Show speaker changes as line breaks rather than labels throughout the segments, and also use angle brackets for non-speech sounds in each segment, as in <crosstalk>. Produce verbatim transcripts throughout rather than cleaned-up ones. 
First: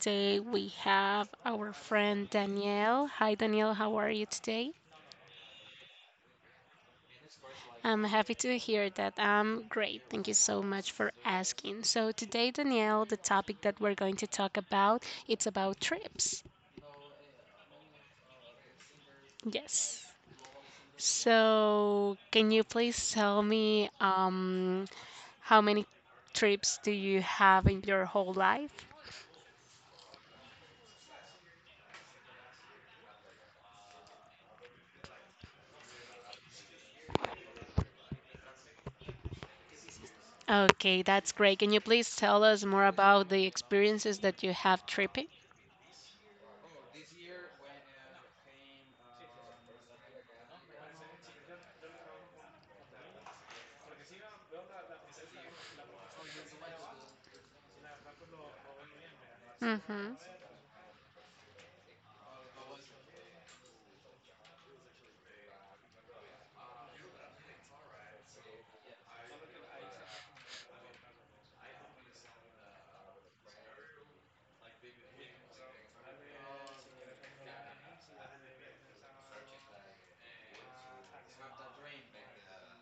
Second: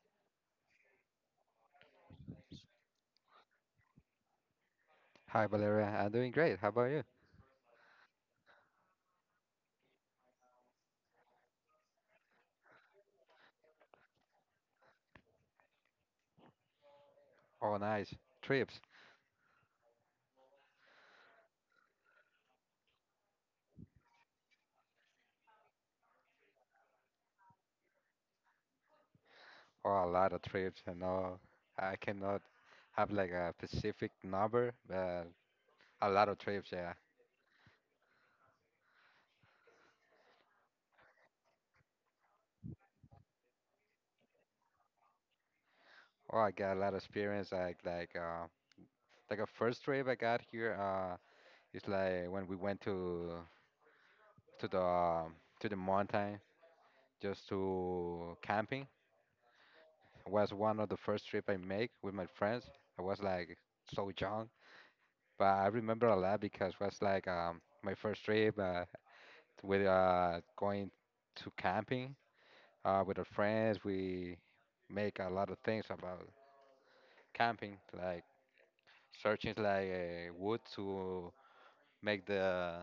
Today we have our friend Danielle. Hi, Danielle. How are you today?
Hi Valeria, I'm doing great. How about you?
I'm happy to hear that. I'm great. Thank you so much for asking. So today, Danielle, the topic that we're going to talk about, it's about trips.
Oh, nice trips.
Yes. So can you please tell me um, how many trips do you have in your whole life?
Oh, a lot of trips. I know I cannot have like a specific number, but a lot of trips. Yeah.
Okay, that's great. Can you please tell us more about the experiences that you have tripping?
Oh, I got a lot of experience. Like like uh, like a first trip I got here. Uh, it's like when we went to to the um, to the mountain just to camping. It
Mm-hmm.
was one of the first trip I make with my friends. I was like so young, but I remember a lot because it was like um my first trip. Uh, with uh, going to camping uh, with our friends. We make a lot of things about camping, like searching like uh, wood to make the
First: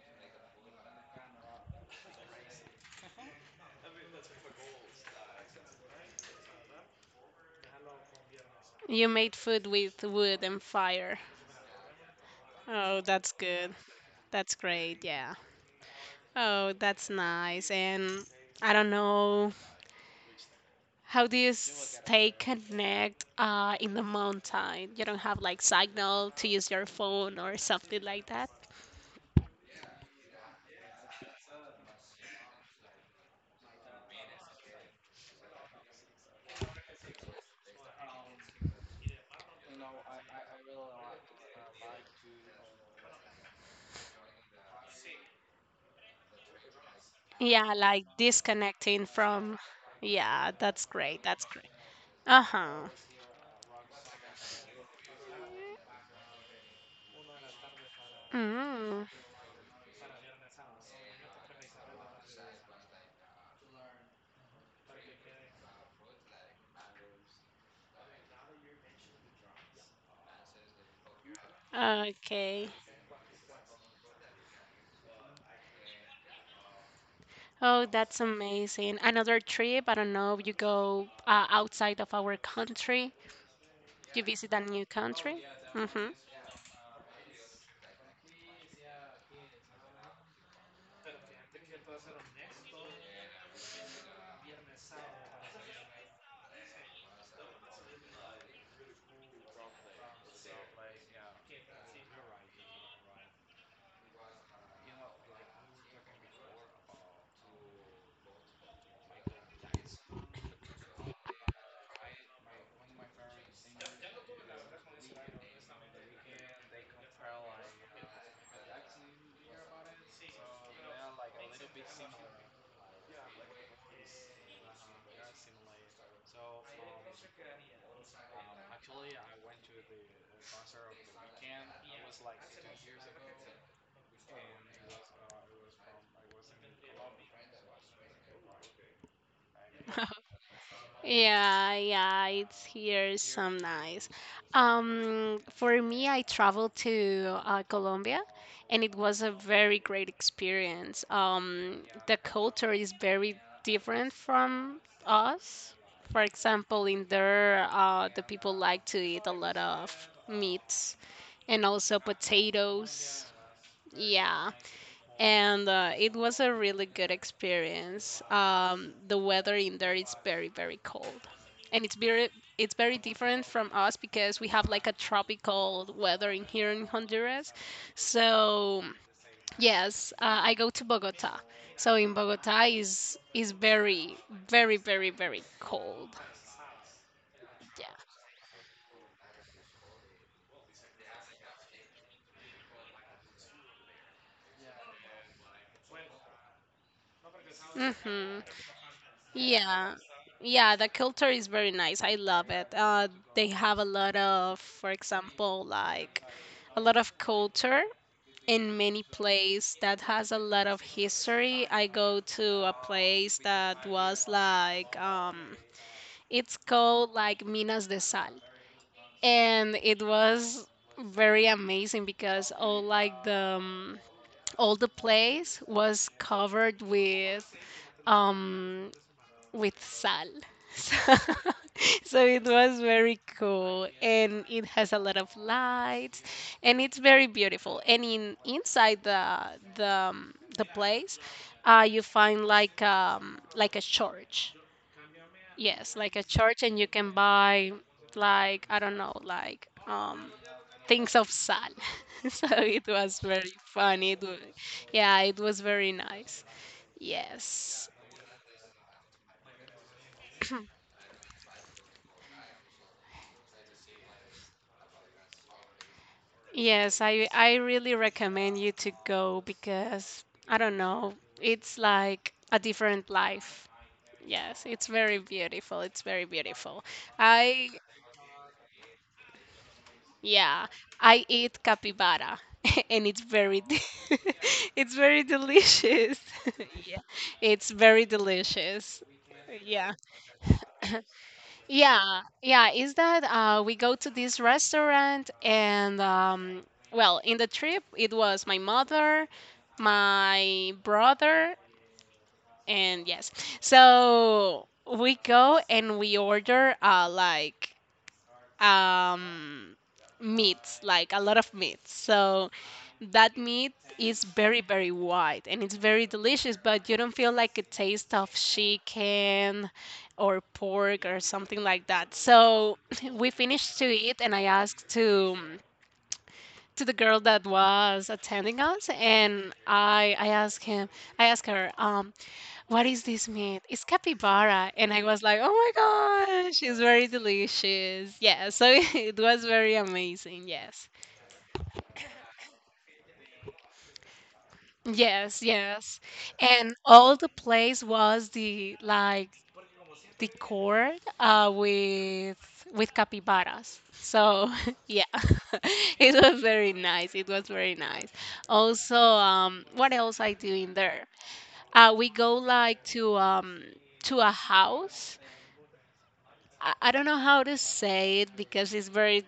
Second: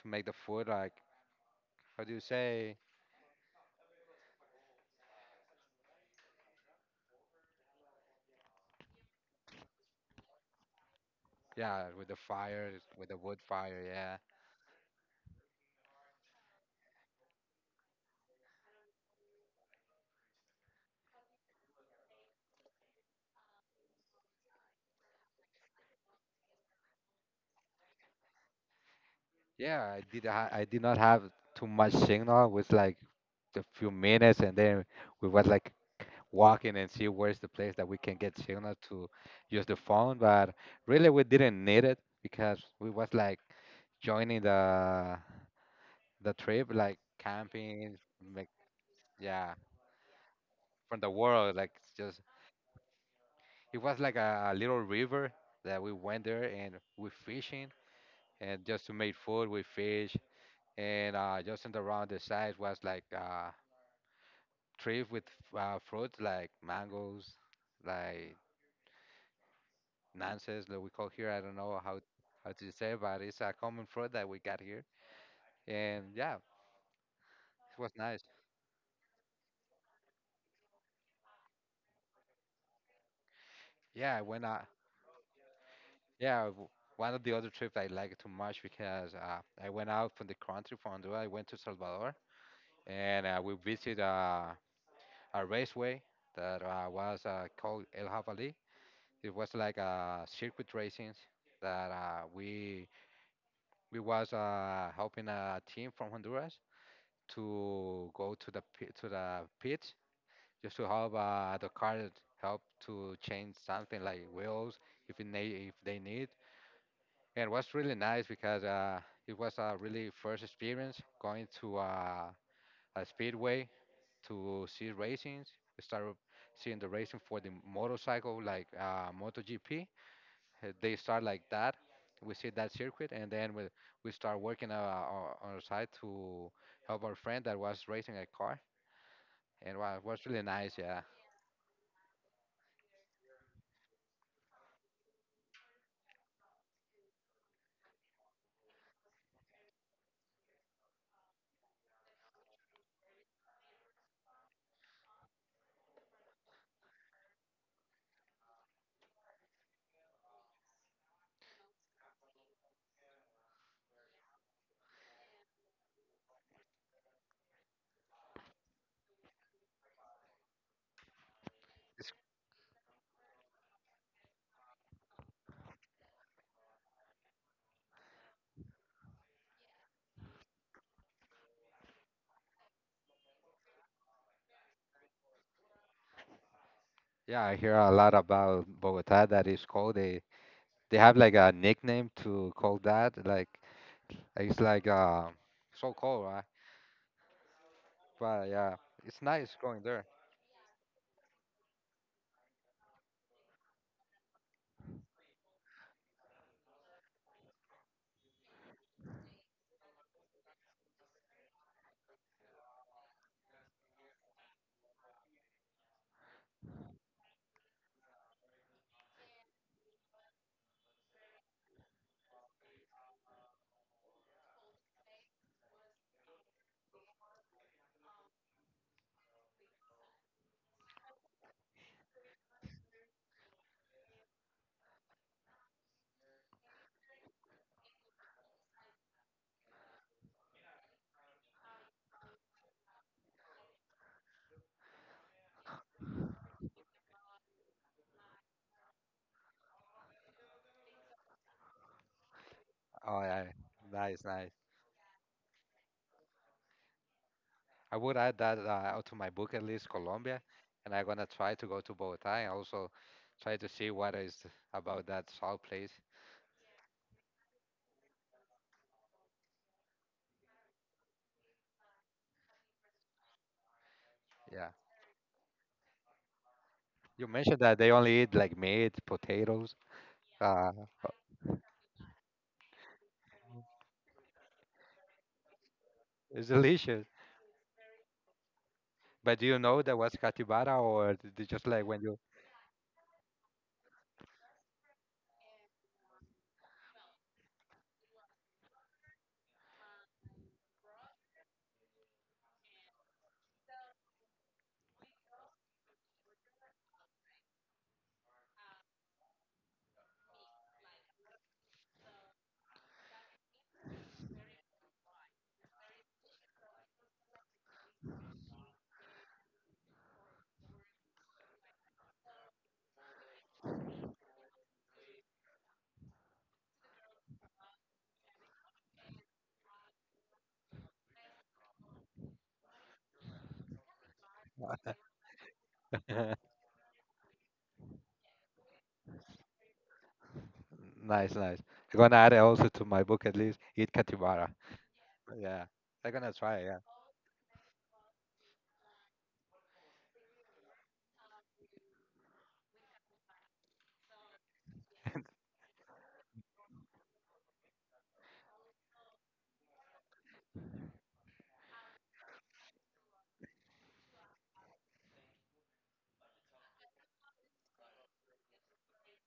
to make the food. Like, how do you say?
You made food with wood and fire.
Yeah, with the fire,
Oh,
with the
that's
wood
good.
fire. Yeah.
That's great. Yeah. Oh, that's nice. And I don't know, how do you stay connect uh, in the mountain? You don't have like signal to use your phone or something like that?
Yeah, I did. Ha- I did not have too much signal. It was like a few minutes, and then we was like walking and see where's the place that we can get signal to use the phone. But really, we didn't need it because we was like joining the the trip, like
Yeah,
camping.
like
Like,
disconnecting
yeah,
from. Yeah, that's
from the
great. That's
world. Like,
great.
it's just
Uh-huh.
it was like a, a little river that we went there and we fishing and just to
Mm.
make food. We fish and uh, just in the around the sides was like uh, trees with uh, fruits like mangoes, like nances that we call here. I don't know how how
Okay.
to say, but it's a common fruit that we got here. And yeah, it
Oh,
was
that's
nice.
amazing. Another trip, I don't know, you go uh, outside of our country,
Yeah,
you
when
visit a
I
new country. Hmm.
yeah w- One of the other trips I liked too much because uh, I went out from the country from Honduras. I went to Salvador and uh, we visited uh, a raceway that uh, was uh, called El Javali. It was like a circuit racing that uh, we we was uh, helping a team from Honduras to go to the pit, to the pits just to help uh, the car, help to change something like wheels if it need, if they need. And it was really nice because uh, it was a really first experience going to uh, a speedway to see racing. We started seeing the racing for the motorcycle like uh, MotoGP. Uh, they start like that. We see that circuit, and then we we start working uh, on our, our- on our side to help our friend that was racing a car, and wow, it
<laughs>
was really nice. Yeah.
Yeah, yeah, it's here some nice. Um, for me, I traveled to uh, Colombia, and it was a very great experience. Um, the culture is very different from us. For example, in there, uh, the people like to eat a lot of meat and also potatoes. Yeah, and uh, it was a really good experience. Um, the weather in there is very, very cold, and it's
It's,
very, it's very different from us because we have like a tropical weather in here in Honduras. So yes, uh, I go to Bogota. So in Bogota is is very, very, very, very cold.
yeah, I hear a lot about Bogota that is called, they they have like a nickname to call that like, it's like uh so cold, right?
Hmm.
But yeah, it's nice going
Yeah.
there.
Yeah, the culture is very nice. I love it. Uh, they have a lot of, for example, like a lot of culture in many place that has a lot of history. I go to a place that was like um, it's called like Minas de Sal, and it was very amazing because all like the um, all the place was covered with um with sal. <laughs> So, so it was very cool, and it has a lot of lights, and it's very beautiful. And in inside the the um, the place, uh, you find like um like a church. Yes, like a church, and you can buy like I don't know, like um things of sal. <laughs> So it was
Oh yeah,
very funny. It,
nice,
wa-
nice.
yeah, it was very nice. Yes.
I would add that uh, to my book at least, Colombia, and I'm gonna try to go to Bogota and also try to see what is about that south place.
Yes, I I really recommend you to go because I don't know, it's like a different life. Yes,
Yeah,
it's very beautiful. It's very beautiful.
you mentioned
I
that they only eat like meat, potatoes.
yeah,
Uh,
I eat capybara <laughs> and it's very de- <laughs> it's very delicious.
it's
<laughs> Yeah,
delicious.
it's very delicious.
But do you know
Yeah.
that was capybara, or did you just like when you?
Yeah, yeah, is that uh, we go to this restaurant, and um, well, in the trip it was my mother, my brother, and yes. So we go and we order uh, like um meats, like a lot of meats. So that meat is very very white, and it's very delicious, but you don't feel like a taste of chicken or pork or something like that. So <laughs> we finished to eat, and I asked to to the girl that was attending us. And i i asked him i asked her um what is this meat. It's capybara. And I was like, oh my gosh,
<laughs>
it's very delicious. Yeah. So <laughs> it was very amazing. Yes.
nice, nice. I'm gonna add it also to my book at least. Eat capybara.
Yes,
Yeah,
yes.
I'm gonna try.
And
Yeah,
all the place was the like the court uh with with capybaras. So <laughs> yeah. <laughs> It was very nice. It was very nice. Also, um what else I do in there? Uh we go like to um to a house. I, I don't know how to say it because it's very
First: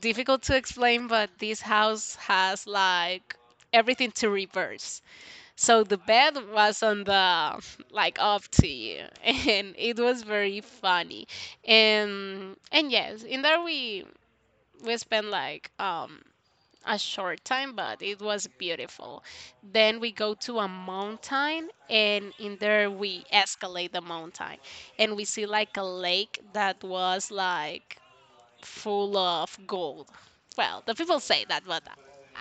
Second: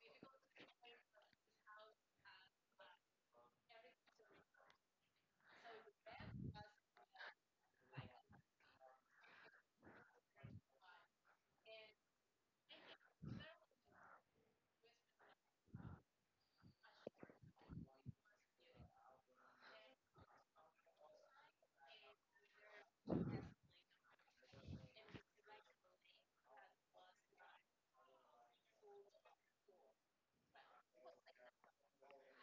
difficult to explain, but this house has like everything to reverse. So the bed was on the <laughs> like up to you, <laughs> and it was very funny. And and yes, in there we we spent like um a short time, but it was beautiful. Then we go to a mountain, and in there we escalate the mountain, and we see like a lake that was like full of gold. Well, the people say that, but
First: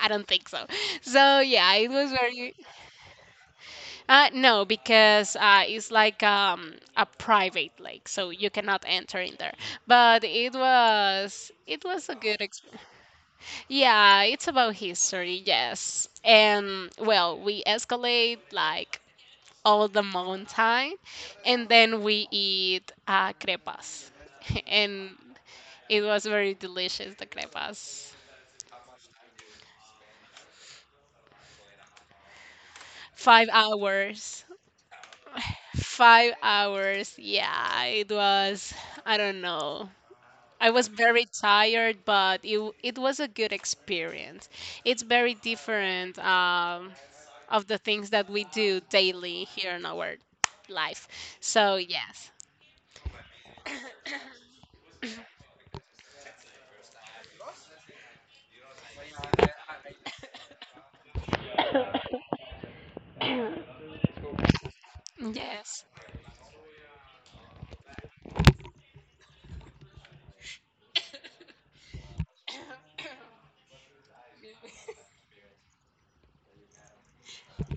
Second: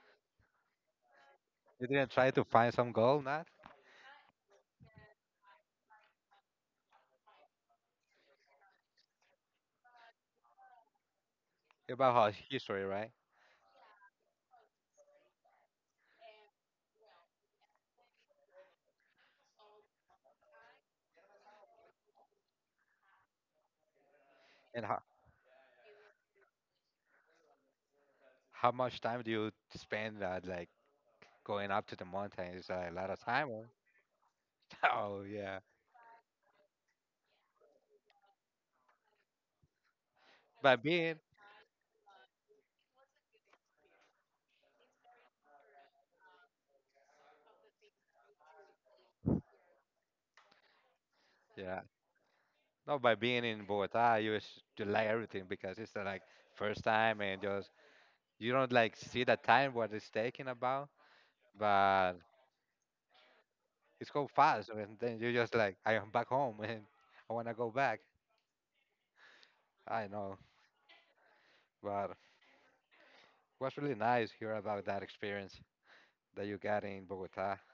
I don't think so. <laughs> So yeah,
you
it
didn't
was
try to
very
find some gold, not
uh, no, because uh, it's like um, a private lake, so you cannot enter in there. But it was it was
about
a
how
good experience.
history, right?
Yeah, it's about history, yes. And well, we escalate like all the mountain, and then we eat uh, crepas, <laughs>
And how
and it was very delicious. The crepas,
how much time do you spend uh, like going up to the mountain is a lot of
five
time, huh? <laughs>
hours.
Oh yeah,
Five hours, yeah, it was, I don't know, I
by
was
being.
very tired, but it w- it was a good experience. It's very different um, of the things that we do daily here in our life. So
Yeah,
yes,
no, by being in Bogota, you s- delay everything because it's uh, like first time and just you don't like see the time what it's taking about, but it's go fast and then you just like,
yes,
I am back home and I wanna go back. I know, but was really nice hear about that experience that you got in Bogota. <laughs>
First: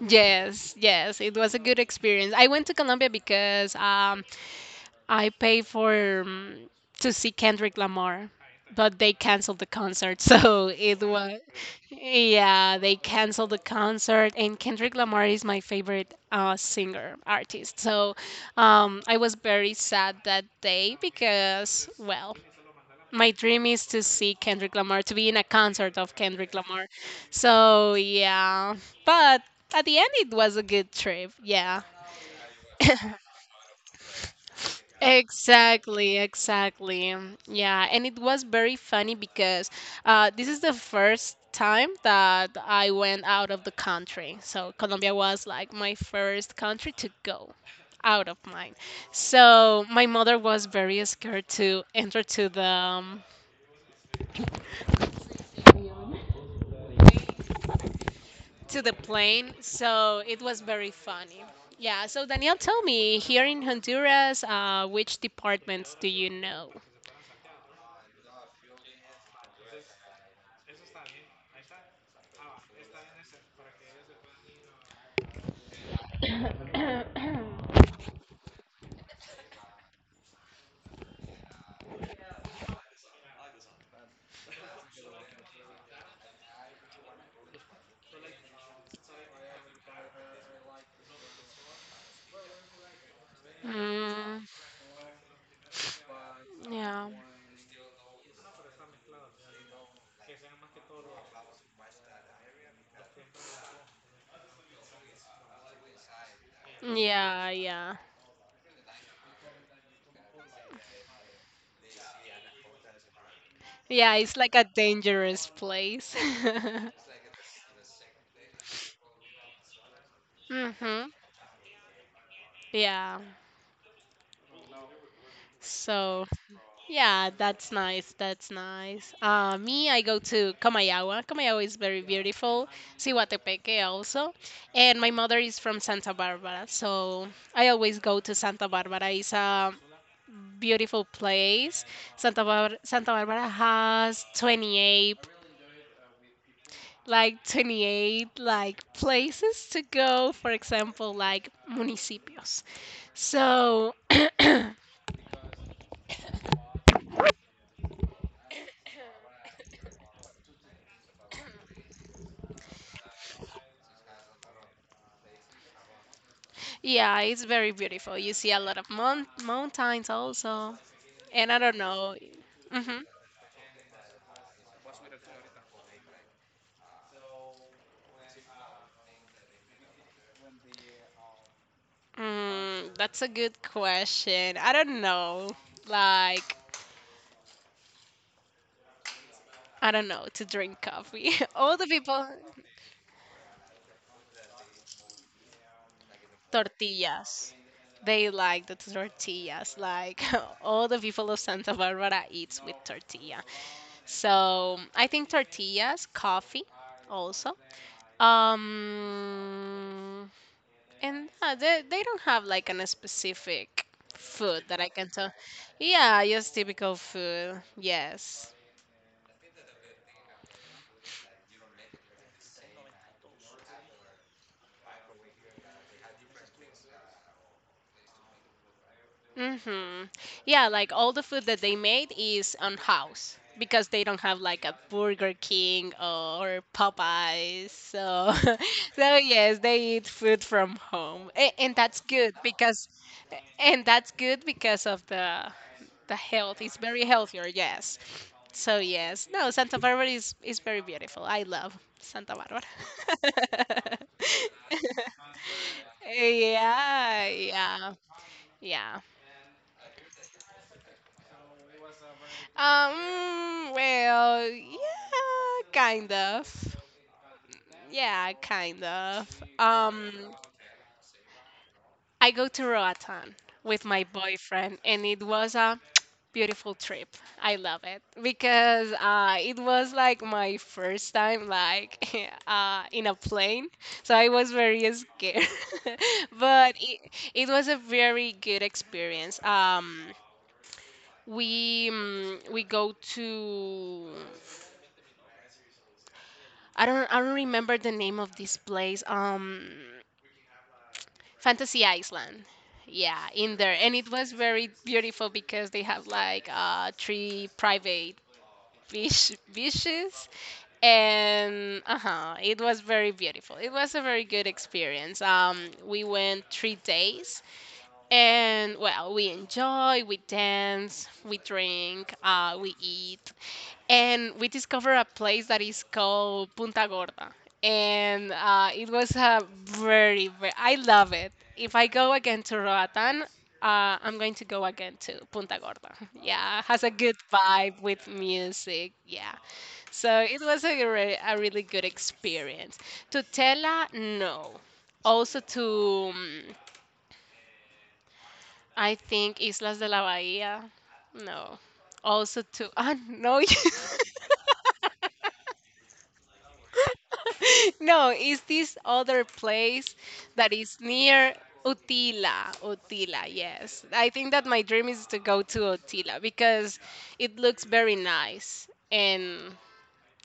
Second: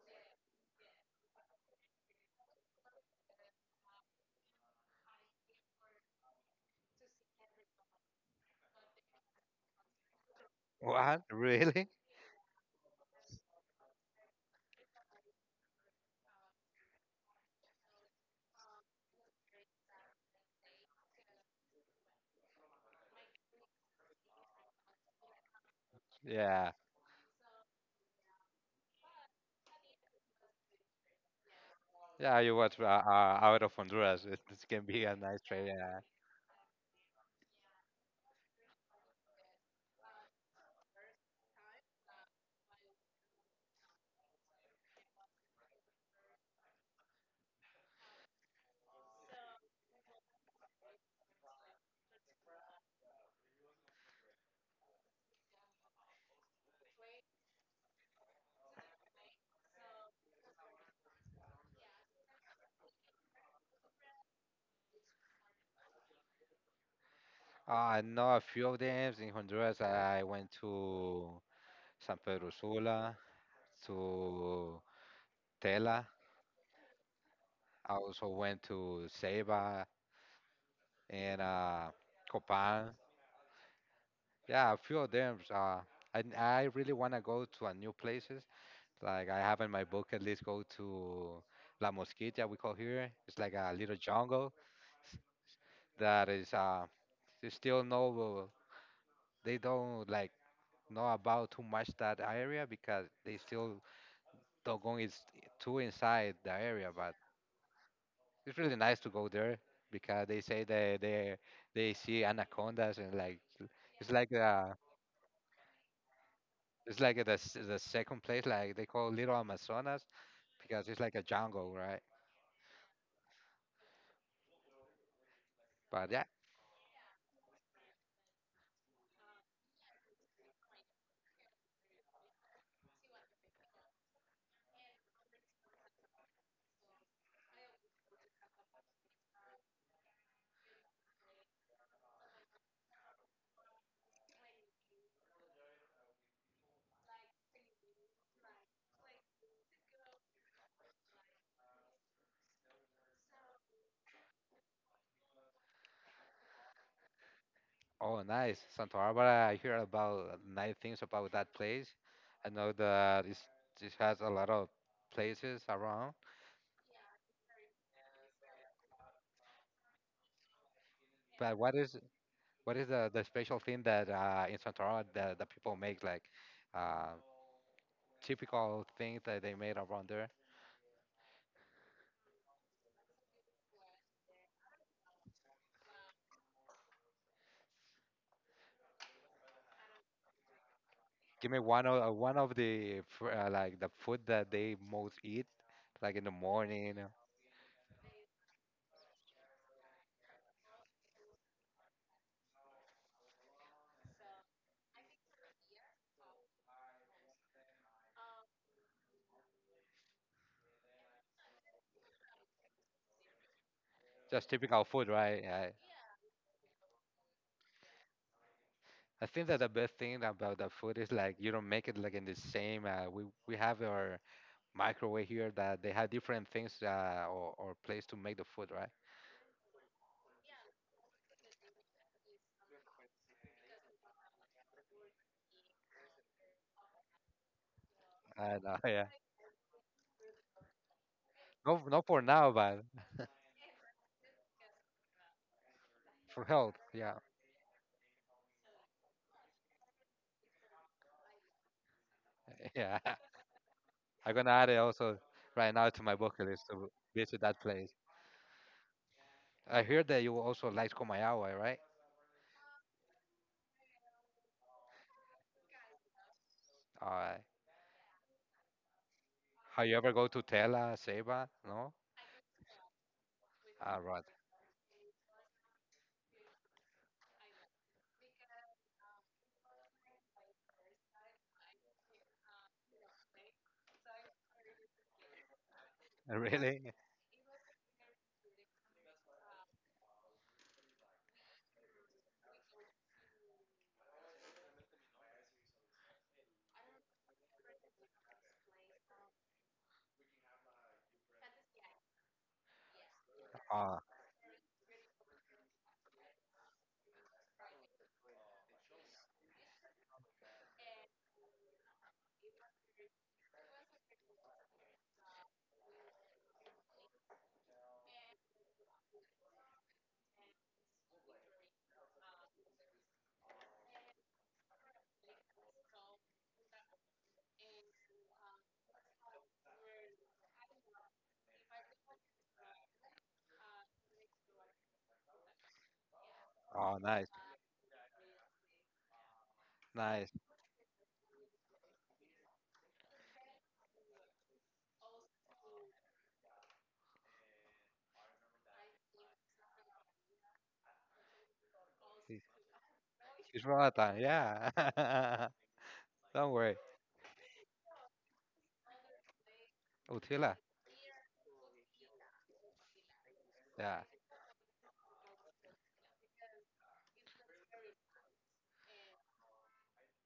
yes, yes. It was a good experience. I went to Colombia because um, I pay for um, to see Kendrick Lamar, but they canceled the concert. <laughs> So it
What,
was,
really?
yeah, they canceled the concert. And Kendrick Lamar is my favorite uh, singer artist. So um, I was very sad that day because, well, my dream is to see Kendrick Lamar, to be in a concert of Kendrick
Yeah.
Lamar. So yeah, but at the end, it was a good trip. Yeah.
Yeah, you was uh, uh, out of Honduras. It, this can be a nice trip.
Exactly, exactly. Um, Yeah, and it was very funny because uh, this is the first time that I went out of the country. So Colombia was like my first country to go out of mine. So my mother was very scared to enter to the um, to the plane. So it was very funny. Yeah. So Daniel, tell me, here in Honduras, uh, which departments do you know?
I know a few of them in Honduras. I went to San Pedro Sula, to Tela. I also went to Ceiba and uh, Copan. Yeah, a few of them. Uh, I, I really want to go to a new places. Like I have in my bucket list, go to La Mosquita, we call here. It's like a little
Mm,
jungle that is uh,
yeah.
they still no, they don't like know about too much that area because they still doggone is too inside the area, but
Yeah, yeah.
it's really nice to go there because they say that they they see anacondas and like it's
Yeah,
like
it's like a
uh
dangerous place. <laughs>
it's like the s- the second place like they call Little Amazonas because it's
Mhm.
like a jungle, right?
Yeah.
But yeah,
So, yeah, that's nice. That's nice. Uh, me, I go to Comayagua. Comayagua is very beautiful. Sihuatepeque also. And my mother is from Santa Barbara, so I always go to Santa Barbara. It's a beautiful place. Santa Bar- Santa Barbara has twenty-eight, like twenty-eight, like places to go, for example, like municipios. So <clears throat>
oh nice, Santa Barbara. I hear about nice things about that place. I know that it's, it has a lot of places around.
yeah, it's very beautiful. You see a lot of moun- mountains also. And
But
I
what
don't
is
know.
what is
hmm
the, the special thing that uh, in Santa Barbara that the people make like? Uh, typical things that they made around there.
mm, that's a good question. I don't know, like, I don't know, to drink coffee.
Give
<laughs>
me
All
one
the
of uh,
people.
one of the fr- uh, like the food that they most eat, like in the morning. Uh,
Tortillas. They like the tortillas, like, <laughs> all the people of Santa Barbara eats with tortilla. So I think tortillas, coffee also. Um, and uh, they, they don't have like an specific
just
food that
typical
I
food,
can tell.
right? I,
Yeah, just typical food. Yes.
I think that the best thing about the food is like you don't make it like in the same. Uh, we we have our microwave here that they have different things uh, or or place to make the food, right?
Mhm. Yeah, like all the food that they made is on house because they don't have like a Burger King or Popeyes. So,
And uh, <laughs>
<laughs>
yeah,
so yes, they eat food from home, and, and
no,
that's
not for
good
now, but
because, and that's good because of the the
for
health.
health.
It's very
Yeah,
healthier. Yes. So yes, no, Santa Barbara is is very beautiful. I love Santa
<laughs>
Barbara.
yeah. I'm gonna add it also
<laughs>
right now to my bucket list to
Yeah,
visit that place.
yeah, yeah.
I hear that you also like Komayawa, right?
Um, well, yeah, kind of.
Uh,
Yeah, kind of.
have you ever
Um,
go to Tela, Ceiba? No?
I go to Roatan with
Ah,
my
right. <laughs>
boyfriend, and it was a beautiful trip. I love it because uh, it was like my first time, like <laughs> uh, in a plane, so I was very scared. <laughs> But
Really?
it, it was a very good experience. Um, we mm, we go to I don't I don't remember the name of this place. Um, Fantasy Island. Yeah, in there, and
Oh,
it was very beautiful because they have like uh three private beach beaches, and uh huh, it was very beautiful. It was a very good experience. Um, we went three days, and well, we enjoy, we dance, we drink, uh, we eat, and we discovered a place that is called Punta Gorda. And uh, it was a very, very I love it. If I go again to Roatan, uh, I'm going to go again to Punta Gorda. <laughs> Yeah, has a
oh,
good
nice.
vibe with music. Yeah, so
Nice.
it was a, re- a really good experience. To Tela, no. Also to mm, I think Islas de la Bahía, no.
He-
Also to ah no.
He's from Latin,
<laughs>
yeah. <laughs> Don't worry.
No, it's this other place that
Utila.
is near Utila. Utila, yes.
Yeah.
I think that my dream is to go to Utila because it looks very nice and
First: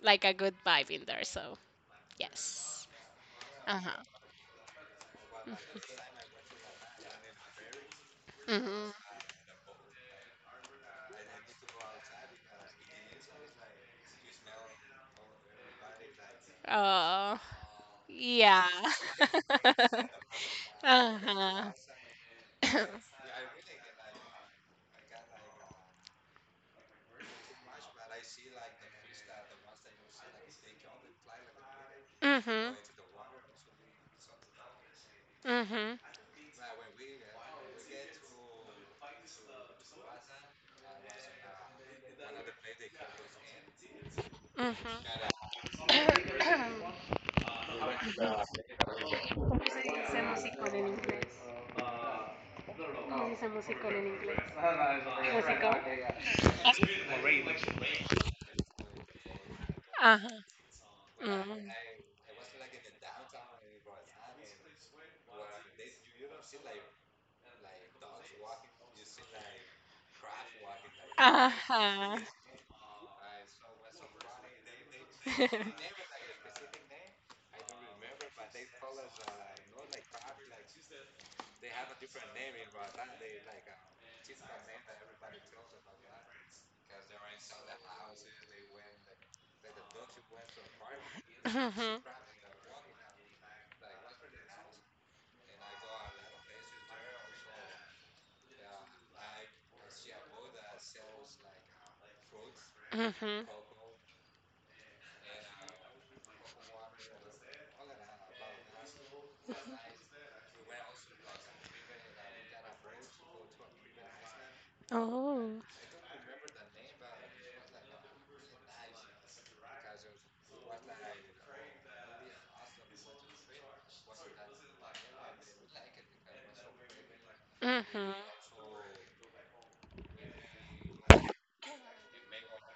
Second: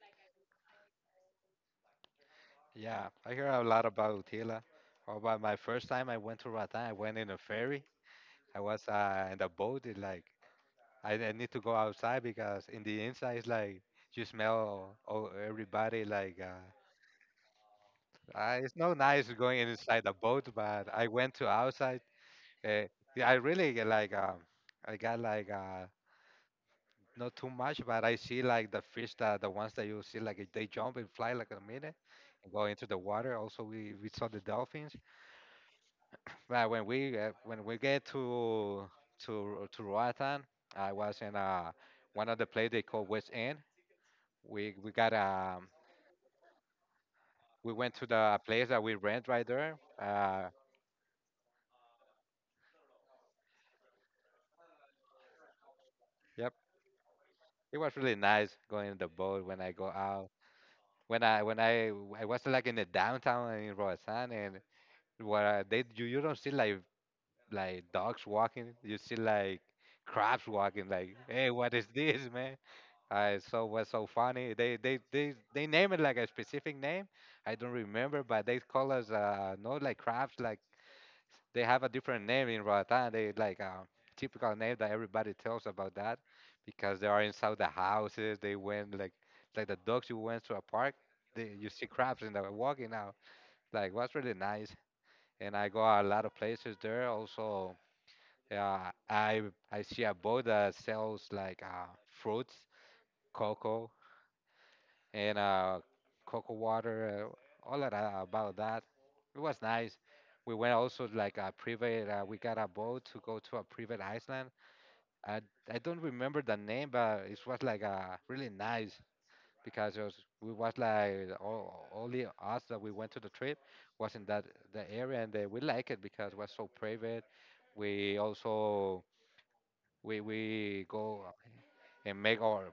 like a good vibe in there. So, yes.
Yeah. I hear a lot
Uh-huh.
about Utila. Or about my first time I went to Ratan, I went in a ferry. I was
Mm-hmm.
uh, in the boat. It, like, I, I need to go outside because in the inside, it's like you smell oh, everybody like uh.
Uh huh. Hmm. Oh,
Uh,
yeah.
it's no nice going inside the
<laughs>
boat, but I went to
Uh
outside. Uh,
huh. <coughs>
yeah, I really get like um, I got like uh, not too much, but I see like the fish, that the ones that you see like if they jump and fly like a minute and go
Mhm.
into the water. Also, we, we saw the dolphins.
Mhm.
But when we uh, when we get to to to Roatan, I was in uh one of the place they call West End. We we got
Mhm.
um,
<coughs>
we went to the place that we rent right
¿Cómo
there.
se dice
Uh,
musical en inglés? ¿Cómo se dice musical en inglés? Músico.
yep.
Moreno.
It was really nice going in the boat when I go
Ajá.
out. When I when
Mm.
I I was like in the downtown in Roatan and where they, you, you don't see like like dogs walking, you see like crabs walking. Like, hey, what is
Ajá.
this, man? I, so was so funny. They they they they name it
<laughs>
like a specific name. I don't remember, but they call us uh, no, like crabs, like they have a different name in Roatán. They like a typical name that everybody tells about that because they are inside the houses. They went like like the dogs, you went to a park. They, you see
Mhm,
crabs in the walking out. Like, was really nice. And I go a lot of places there. Also, uh, I I see a boat that sells like uh, fruits,
mhm.
cocoa and uh, cocoa water, uh, all that uh, about that. It was nice. We went also like a private. Uh, we got a boat to go to a private island. I
Oh.
I don't remember the name, but it was like uh, really nice because it was, we was like all, only us that we went to the trip was in that the area, and uh, we like it because it was so private.
Mhm.
We also we we go and make our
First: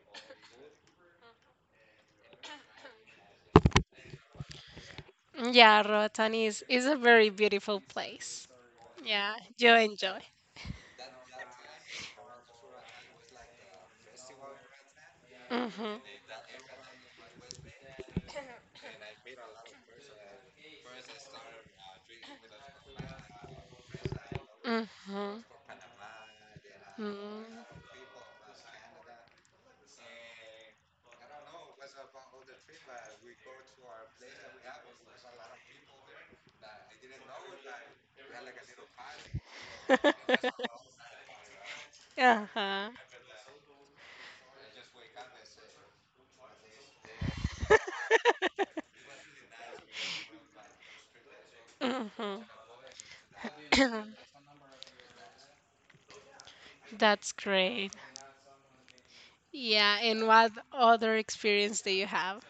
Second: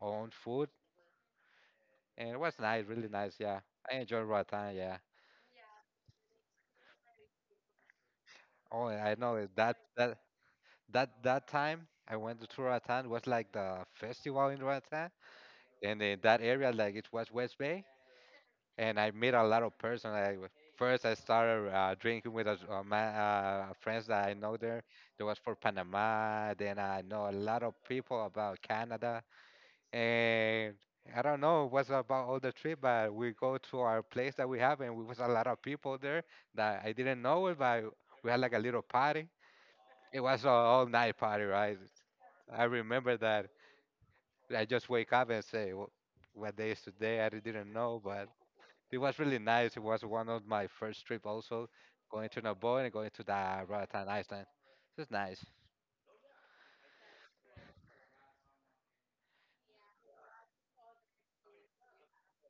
own food, and it was nice, really nice. Yeah, I enjoyed our time. Yeah.
Yeah, Roatan is is a very beautiful place.
Oh yeah, I
Yeah,
know it.
you
that that
enjoy.
that that time I went to Roatan was like the festival in Roatan,
Mhm,
and in that area, like it was West Bay, and I met a lot of person. I w- first I started uh, drinking with a, a ma- uh, friends that I know there. There was
mhm,
for Panama. Then I know a lot of
mm.
people about Canada, and I don't know what's about all the trip, but we go to our place that we have, and we was a lot of people there that I didn't know it, but we had like a little party, it was an
<laughs>
all night party, right? I
Uh-huh.
remember that. I just wake up and say, "Wh- What day is today?" I didn't know, but it was really nice. It was one of my first trip, also going to Nabo and going to the Roatan
Mhm.
Island. It was nice.
<coughs> That's great. Yeah, and what other experience do you have?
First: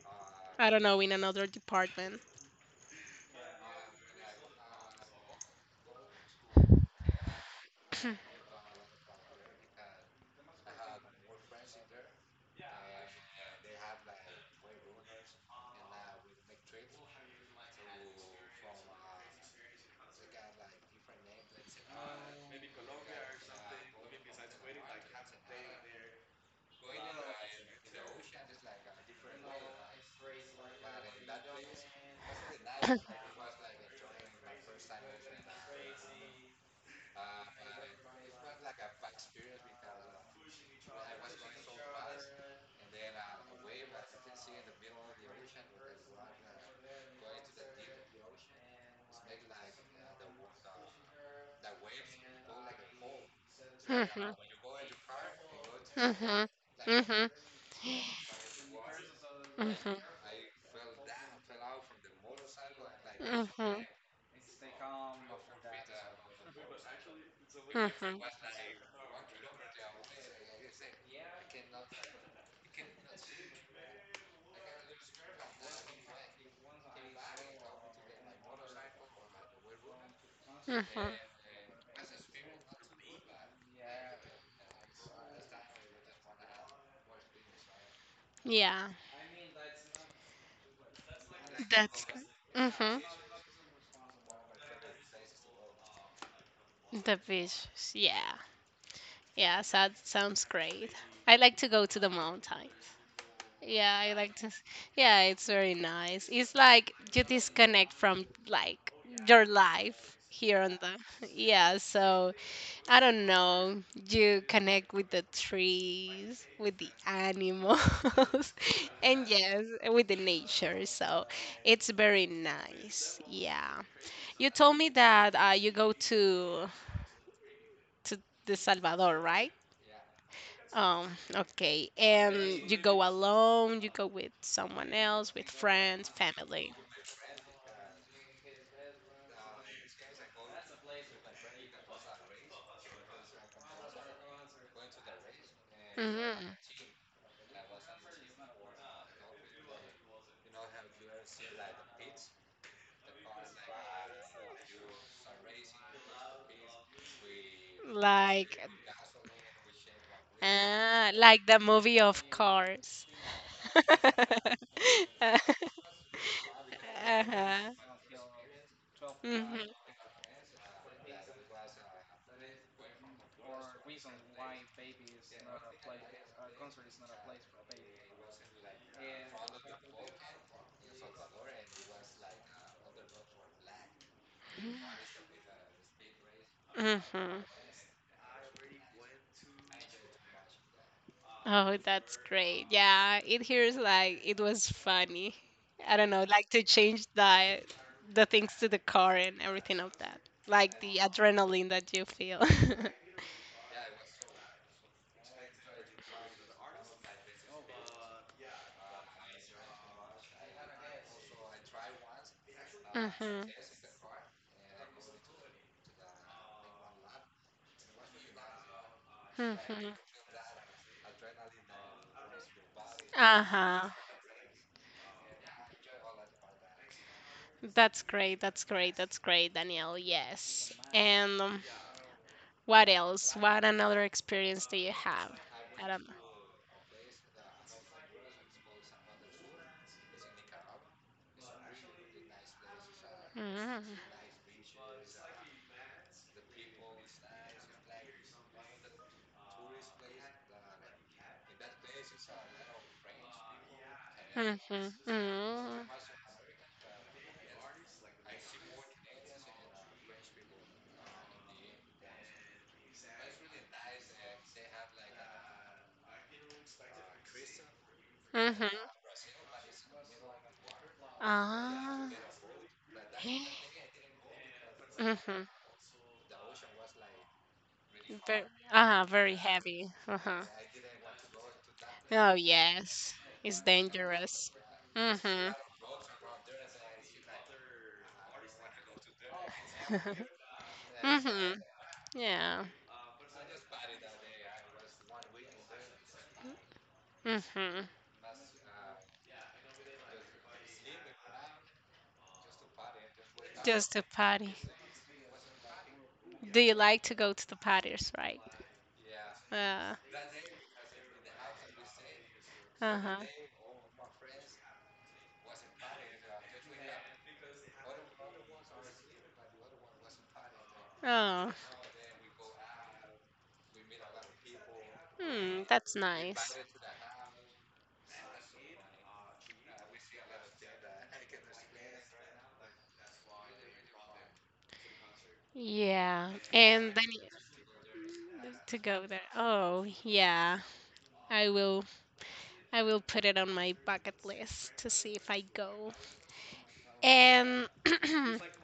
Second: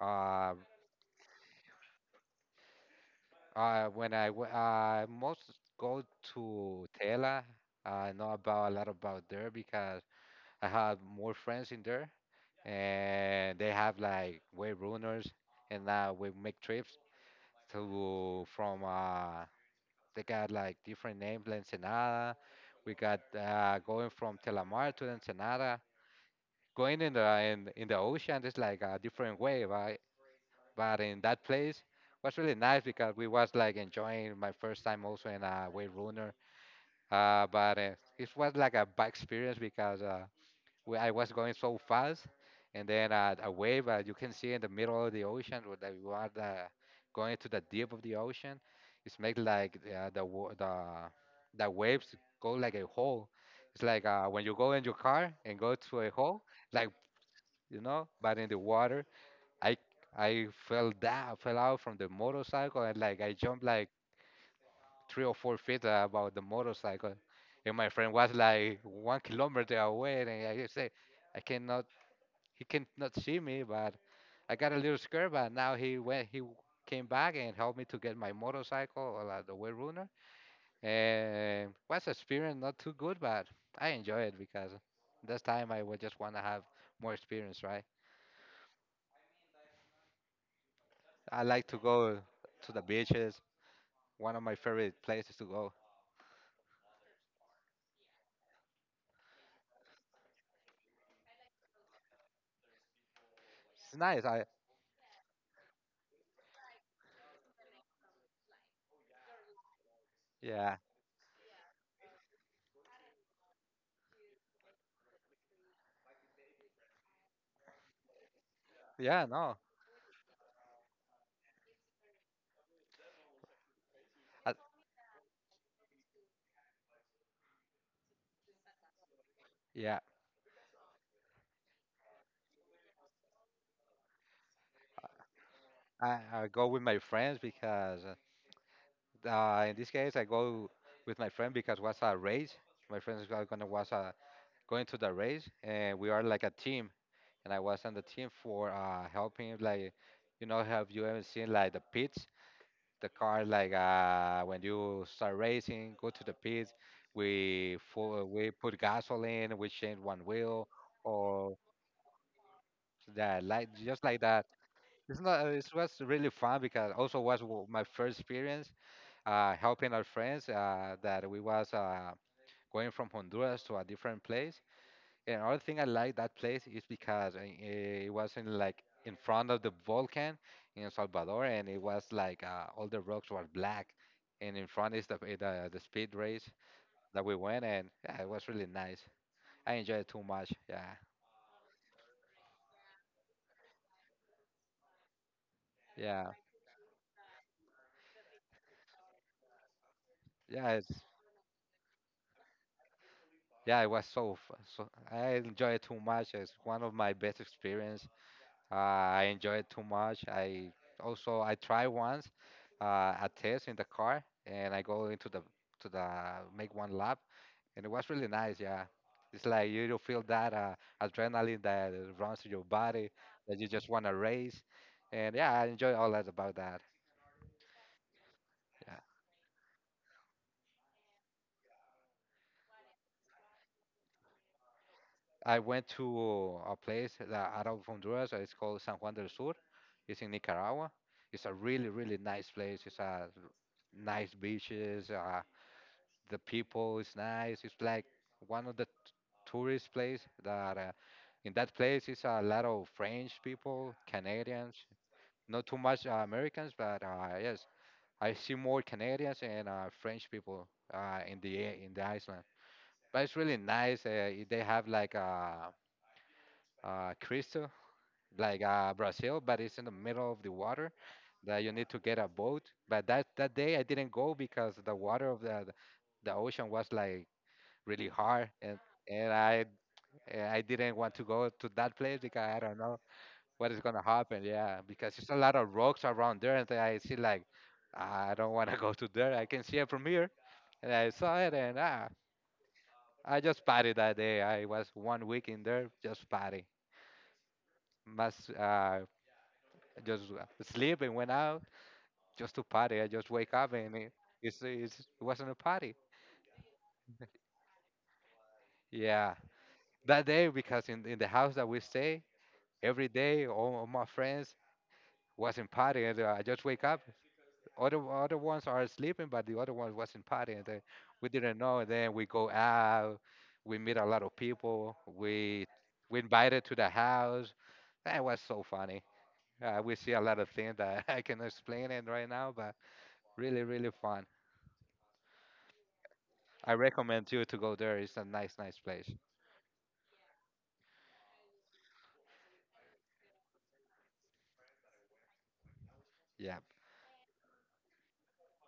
Uh,
<coughs> I don't know, in another department.
uh, when I w- I most go to Tela. I know about a lot about there because I have more friends in there, and they have like way runners, and uh, we make trips to from uh, they got like different names, La Ensenada. We got uh, going from Telamar to the Ensenada. Going in the in, in the ocean is like a different way, right? But in that place was really nice because we
<coughs>
was like enjoying my first time also in a wave runner. Uh, but uh, it was like a bad experience because uh, where I was going so fast, and then uh, a wave uh, you can see in the middle of the ocean, where that you are the, going to the deep of the ocean, it's make like uh, the wa- the the waves go like a hole. It's like uh,
Mhm.
when you go in your car and go to a hole,
Mhm.
like
Mhm.
you know, but in the water. I
Mhm.
I fell down, fell out from the motorcycle, and like I jumped
Mhm.
like three or four feet uh, about the motorcycle, and my friend
Mhm.
was like one kilometer away, and I just say. I cannot he can not see me, but I got a little scared. But now he went, he w- came back and helped me to get my motorcycle, uh, like, the way runner.
Mhm.
And was experience not too good, but I enjoy it because this time I would just want to have more experience, right?
Yeah.
I like to
That's
go
good.
to the
Mhm.
beaches. One of my favorite places to go.
The beaches. Yeah. Yeah, so that sounds great. I like to go to the mountains. Yeah,
It's
I
nice.
like
I
to. Yeah, it's very nice. It's like you disconnect from like your life here on
yeah,
the. <laughs> Yeah, so I don't know. You connect with the trees, with the animals, <laughs> and
yeah, no,
yes, with the nature. So it's very nice. Yeah. You
I,
told me that uh, you go to to the Salvador, right?
yeah
Um, okay. And you go alone, you go with someone else, with friends,
I, I go
family.
with my friends because Uh, in this case, I go with my friend because was a race. My friends are gonna was uh, going to the race, and we are like a
Hmm.
team. And I was on the team for uh, helping, like you know, have you ever seen like the pits, the car, like uh, when you start racing, go to the pits. We full, we
Like
put gasoline, we change one wheel,
ah, like the
or
movie of Cars.
that, like just like that. It's not. It
<laughs>
was really fun because also was w-
Uh-huh.
my first experience uh,
Mhm.
helping our friends uh, that we was uh, going from Honduras to a different place. And another thing I like that place is because uh, it was in like in front of the volcano in El Salvador, and it was like uh, all the rocks were black, and in front is the eh, the, the speed race that we
Mhm.
went, and yeah, it was really nice. I enjoyed it too much. Yeah,
Oh, that's great. Yeah, it hears like it was funny. I don't know,
yeah,
like to change the the things to the car and everything of that.
yeah.
Like the
It's,
adrenaline that you feel. <laughs>
yeah, it was so, f- so I enjoyed it too much. It's one of my best experience. Uh, I enjoy it too much. I also I try once uh, a
Mhm.
test in the car, and I go into the to the make one lap, and it was really nice. Yeah, it's like you
Mhm.
don't feel that uh, adrenaline that runs through your body that you just
Uh-huh.
want to race, and yeah, I enjoy all that about that.
That's great. That's great.
Yeah,
That's great, Danielle. Yes. And um, what else? What another experience do you have?
I went
I don't know.
to a place that out of Honduras. uh, It's called San Juan del Sur. It's in Nicaragua. It's a really really nice place. It's a nice beaches. Uh, the people is nice. It's like one of the tourist place that uh, in that place is a lot of French people,
Mhm.
Canadians,
Mhm.
not too
Mhm.
much uh, Americans, but uh, yes, I see more Canadians and uh, French people uh, in the in the Iceland. But it's really nice. Uh, they have like a, a crystal, like
Mhm.
uh, Brazil, but it's in the middle of the water that you need to
Ah.
get a boat. But that that day I didn't go because the water of
Mm-hmm.
the the ocean was like really
Very,
hard, and
uh
and
very
I
heavy.
and
Uh-huh.
I didn't want to go to that place
Oh
because I don't know
yes, it's
what is gonna happen.
dangerous.
Yeah, because there's a lot
Mm-hmm.
of rocks around there, and I see like I don't want to <laughs> go to there. I can see it from here,
<laughs>
and I saw it,
Mm-hmm.
and ah,
Yeah.
I just partied that day. I was one week in there just party.
Mm-hmm.
Must uh, just sleep and went out just to party. I just wake up and
Just a
it,
party.
it's, it's, it wasn't a party.
Do you like to go to the parties, right?
Yeah,
Uh,
that day because in in the house that we stay every
uh-huh.
day, all of my friends wasn't partying. uh, I just wake up. Other other ones are sleeping, but the other ones wasn't partying. They, we
Oh,
didn't know. And then we go out. We meet a lot of people. We
hmm, that's
we
nice.
invited to the house. That was so funny. Uh, we see a lot of things that <laughs> I can explain it right now, but really really fun.
Yeah.
I
And then
recommend you to go there. It's a
y-
nice nice
to go
place.
there. Oh, yeah. I will I will put it on my bucket list to see if I go.
Yeah,
And <clears throat> I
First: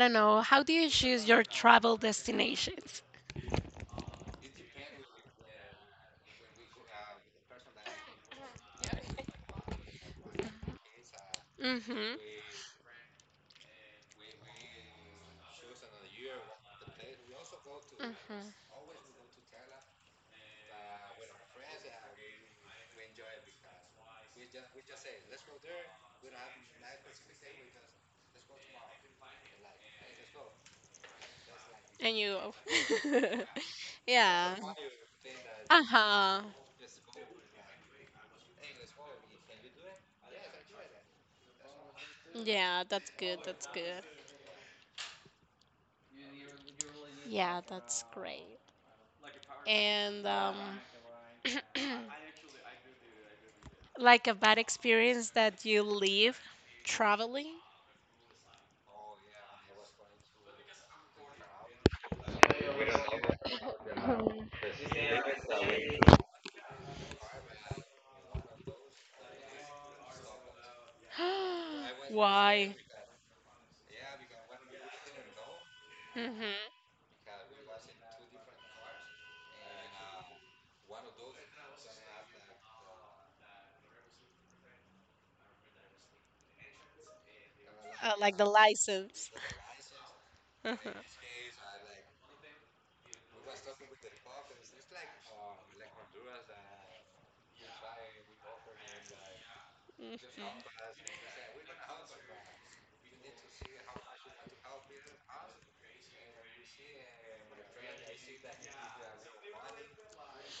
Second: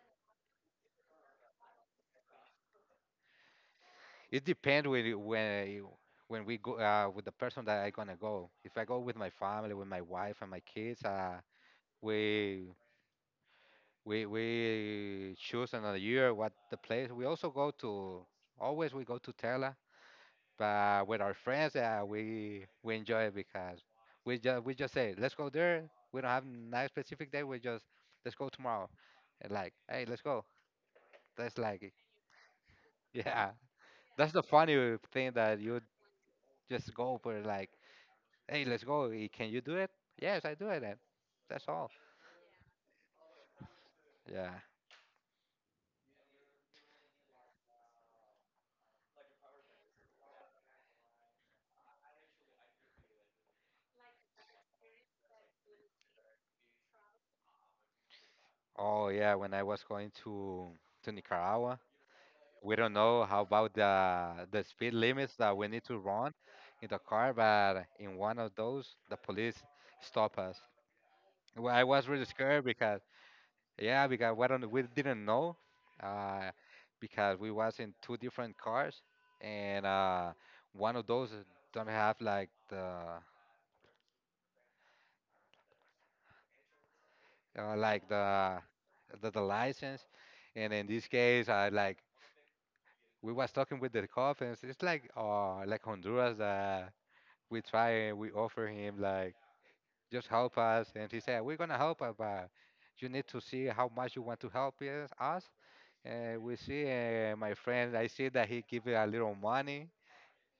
don't know. How do you choose your travel destinations?
it depends when you- when you- when we go uh, with the person that I gonna go. If I go with my family, with my wife and my kids, uh,
Mhm.
we we we choose another year what the place we also go to,
Mhm.
always we go to Tela, but with our friends uh, we we enjoy it because we just we just say let's go there, we don't have nice specific day, we just let's go tomorrow, and like, hey, let's go. That's like
And you.
<laughs> yeah,
<laughs>
that's the
Yeah.
funny thing that you
Uh huh.
just go for like hey, let's go. Eh, can you do it? Yes, I do it, and that's all.
Yeah, that's good. That's good.
Yeah,
Yeah, that's great. And um, <clears throat> like a bad experience that you leave traveling.
oh yeah, when I was going to to Nicaragua we don't know how about the
<laughs>
the speed limits that we need to run
<gasps>
in the car, but in one of those, the police stop us. Well, I was really scared
Why?
because yeah, because we don't we didn't know, uh,
Mhm.
because we was in two different cars, and uh, one of those don't have like the uh, like
Uh, like the
the,
license.
the the license,
<laughs>
and
Mhm.
in this case, I like we was talking with the cops, and it's it's like uh like Honduras, we try and we offer him like just help us, and he said we're gonna help us but you need to see how much you want to help us us." And we see uh, my friend, I see that he give it a little money,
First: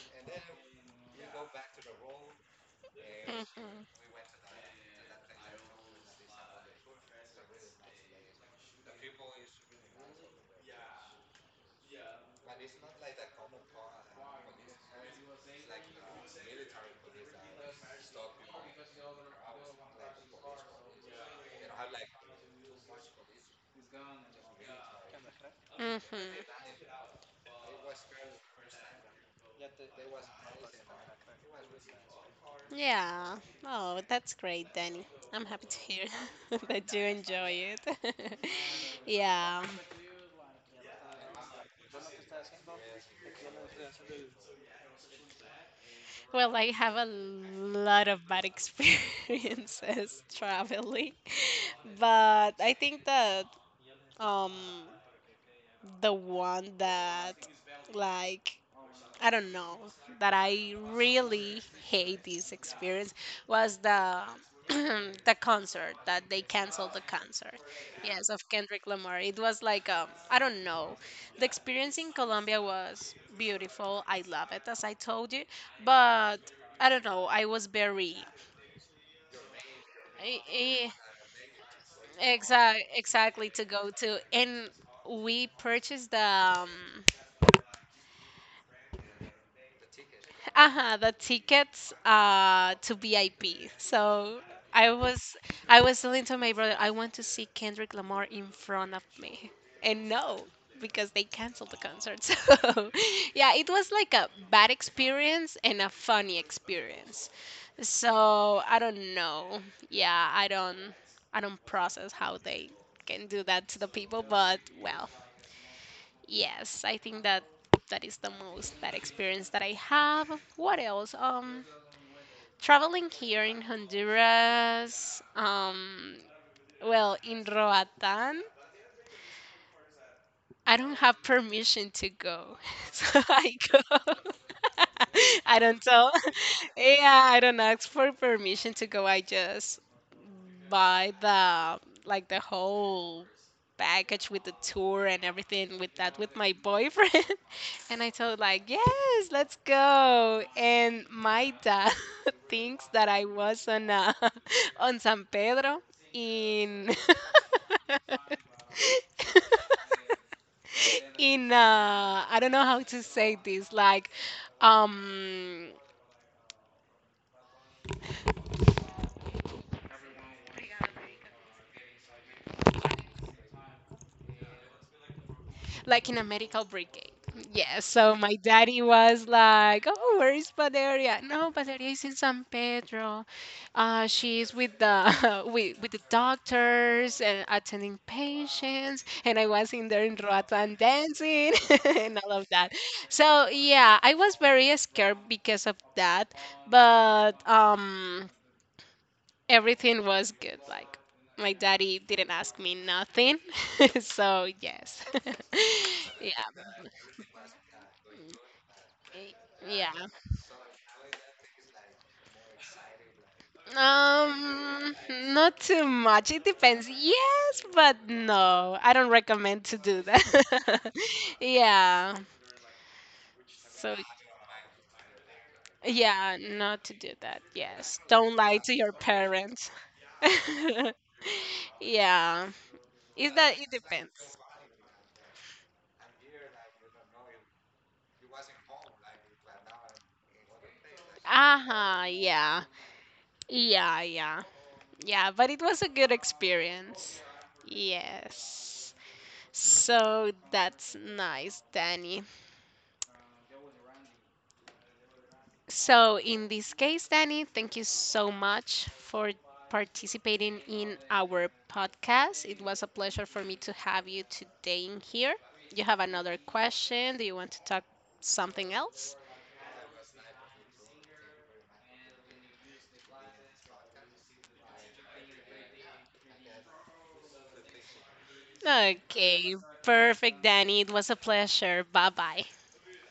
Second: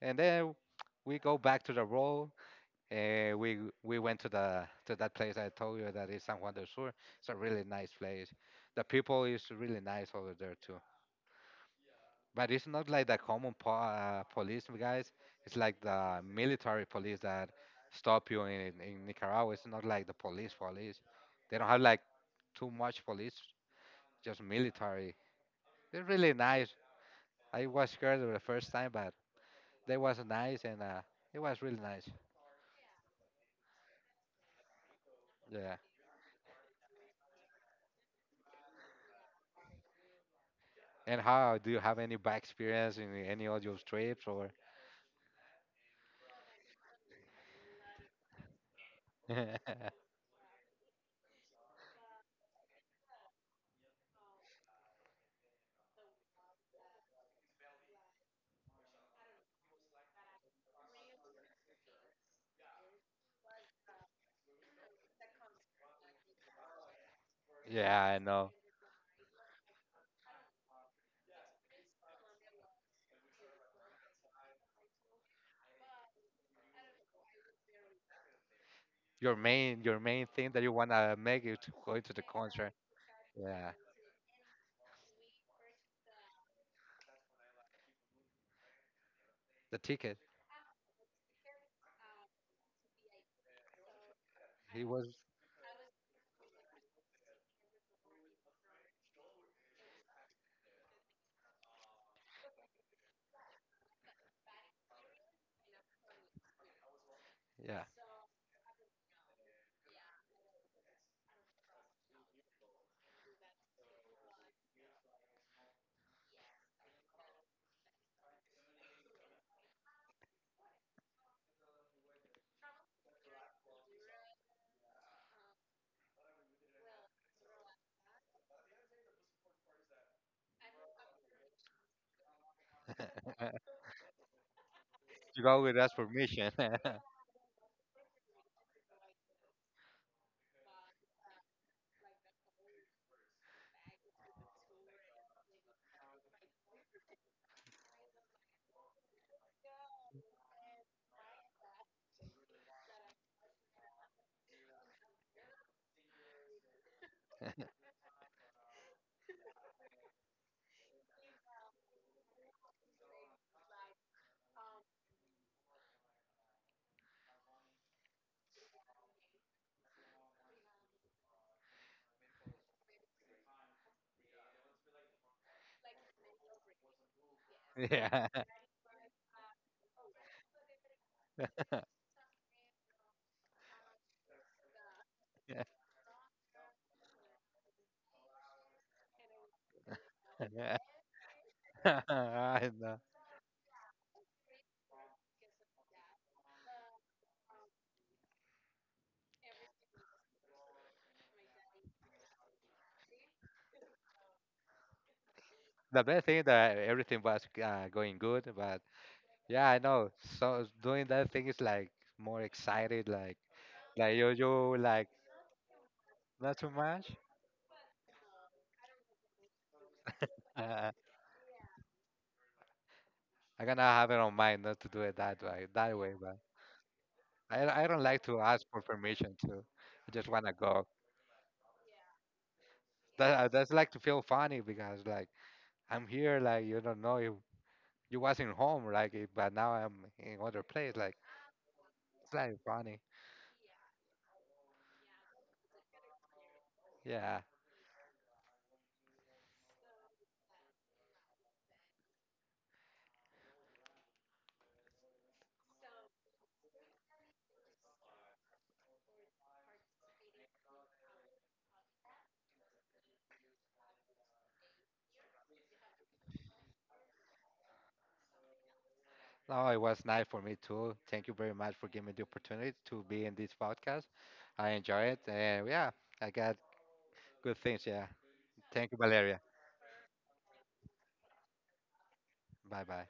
and then we go back to the road, and we
Mhm.
we went to the to that place I told you that is San Juan del Sur. It's a really nice place. The people is really nice over there too, but it's not like the common po- uh, police guys. It's like the military police that stop you in, in Nicaragua. It's not like the police police. They don't have like too much police, just military. They're
Mhm.
really nice. I was scared the first time, but they was nice and uh, it was really nice.
Yeah. Oh, that's great, Danny. I'm happy
Yeah.
to hear <laughs> that you enjoy it. <laughs> Yeah.
And how do you have any bad experience in any of your trips or?
Well, I have a lot of bad
<laughs>
experiences <laughs> traveling, <laughs> but I think that um the one that like I don't know that I really hate this experience was the <clears throat> the concert that they canceled the concert.
Yeah, I
Yes, of
know.
Kendrick Lamar. It was like um I don't know. The experience in Colombia was beautiful. I love it as I told you, but I don't know. I was very
Your main your main thing that you
I,
wanna make is to go to the concert.
exact exactly to
Yeah,
go to and we purchased the um,
the ticket.
uh-huh the tickets uh to V I P. So
He
I
was,
was I was telling to my brother I want to see Kendrick Lamar in front of me. And no, because they canceled the concert. <laughs> So yeah, it was like a bad experience and a funny experience.
yeah.
So I don't know. Yeah, I don't I don't process how they can do that to the people, but well, yes, I think that that is the most bad experience that I have. What else? Um, traveling here in Honduras. Um, well, in Roatán, I don't have permission to go, <laughs> so I
<laughs>
go.
You
<laughs> I
go with
don't
us
tell.
permission. <laughs>
<laughs>
Mission.
Yeah, I don't ask for permission to go. I just buy the like the whole package with the tour and everything with that with my boyfriend, <laughs> and I told like, yes, let's go. And my dad <laughs> thinks that I was on uh, <laughs> on San Pedro in. <laughs> <laughs> in uh I don't know how to say this like um like in a medical brigade. Yeah, so
Yeah.
my daddy was like, "Oh, where is Valeria?" No, Valeria
<laughs>
is in San Pedro. Uh, she's with the <laughs> with, with the doctors and attending patients, and I was in there in Roatan dancing <laughs> and all of
I
that.
know.
So yeah, I was very scared because of that, but um. everything was good. Like my daddy didn't ask me nothing, <laughs> so yes,
The
<laughs>
best thing
yeah,
that everything was uh, going good, but yeah, I
yeah.
know. So doing that thing is like more excited, like like you, you
Um,
like
Not too much. It
not too
depends.
much.
Yes, but no. I don't recommend to do that.
Uh,
<laughs> Yeah.
I'm gonna
So
have it on mind not to do it that way, that way.
yeah,
But
not to do that.
I I
Yes,
don't like
don't
to
lie
ask
to
for
your
permission to.
parents.
I just wanna go.
<laughs> Yeah, is
That uh,
that it
that's like to feel
depends.
funny because like I'm here, like you don't know if you wasn't home, like, eh, but now I'm in other place. Like,
Uh huh.
it's like
Yeah.
funny.
Yeah. Yeah. Yeah, but it was a good experience.
Yeah.
Yes. So that's nice, Danny. So in this case, Danny, thank you so much for participating in our podcast. It was a pleasure for me to have you today in here. You have another question? Do you want to talk something else?
No, it was nice for me too. Thank you very much for giving me the opportunity to be in this podcast. I enjoy it, and yeah, I got good things. Yeah. Thank you, Valeria.
Okay, perfect, Danny. It was a pleasure. Bye bye.
Bye bye.